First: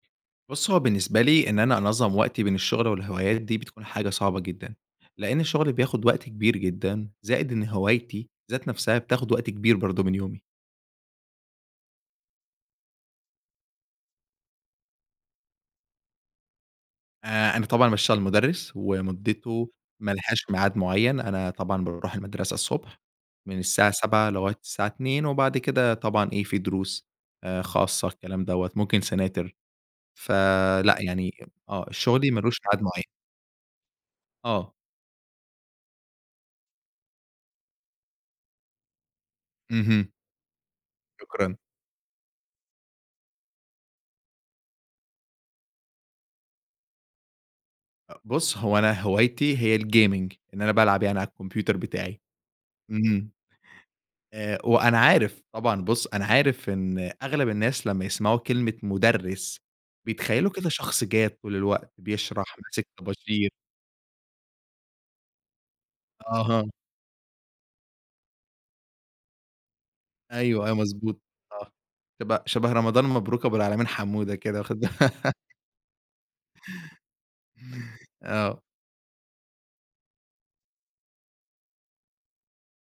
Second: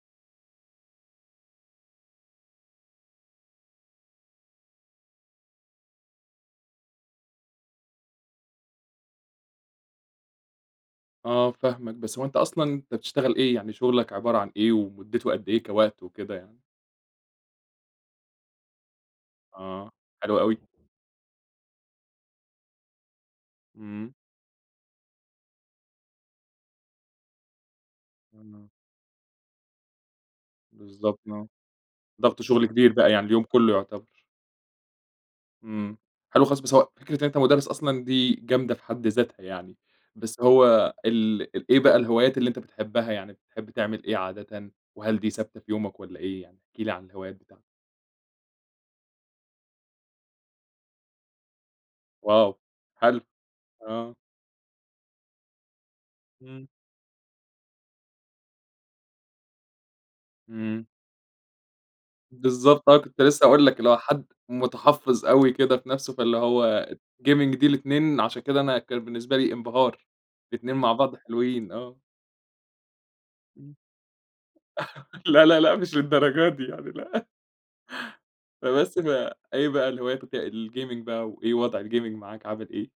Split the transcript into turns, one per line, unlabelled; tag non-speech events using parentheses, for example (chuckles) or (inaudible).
بُصّ، هو بالنسبة لي إن أنا أنظم وقتي بين الشغل والهوايات دي بتكون حاجة صعبة جدًا، لأن الشغل بياخد وقت كبير جدًا، زائد إن هوايتي ذات نَفسها بتاخد وقت كبير برضو من يومي.
آه فاهمك. بس هو أنت أصلًا أنت بتشتغل إيه؟ يعني، شغلك عبارة عن إيه، ومدته قدّ إيه كوقت وكده يعني؟
آآ، أنا طبعًا باشتغل مدرّس، ومدته
آه،
ما
حلو
لهاش
أوي.
ميعاد معين، أنا طبعًا باروح المدرسة الصبح من الساعة
إمم.
07:00 لغاية الساعة 14:00، وبعد كده طبعًا إيه في دروس آآ، خاصة، الكلام دوّة
اهم.
ممكن سناتر، فلأ
بالضبط،
يعني
آه.
آه شغلي ما
ضغط
لوش
شغل
ميعاد
كبير
معين.
بقى يعني، اليوم كله يعتبر.
آه.
إمم، حلو خالص، بس هو فكرة إن أنت مدرّس أصلًا دي جامدة في حد ذاتها يعني،
اهم.
بس هو ال
شكرًا.
ال إيه بقى الهوايات اللي أنت بتحبها، يعني بتحب تعمل إيه عادةً؟ وهل دي ثابتة في يومك والّا إيه يعني؟ احكِ لي عن الهوايات بتاعتك.
أ بُصّ هو أنا هوايتي هي الgaming، إن أنا بالعب يعني على الكمبيوتر بتاعي،
واو حلو،
إمم
آه.
آآ، وأنا عارف طبعًا، بُصّ أنا
إمم.
عارف إن أغلب الناس لمّا يسمعوا كلمة مدرّس بيتخيلوا كده
إمم.
شخص جاد طول الوقت، بيشرح، ماسك
بالضبط آه، كنت لسه
طباشير.
هاقول لك، اللي هو حد متحفّظ أوي كده في نفسه، فاللي
أها.
هو Gaming دي الاتنين عشان كده أنا كان بالنسبة لي انبهار،
أيوه أيوه
الاتنين مع بعض
مظبوط آه،
حلوين، آه.
شبه شبه رمضان مبروك أبو
إمم.
العالمين حمودة كده، واخد با
(laughs) لأ،
(laughs)
لأ، لأ، مش للدرجة دي يعني، لأ.
(chuckles) آه.
فبس ف إيه بقى الهوايات وك الGaming بقى، وإيه وضع الGaming معاك عامل إيه؟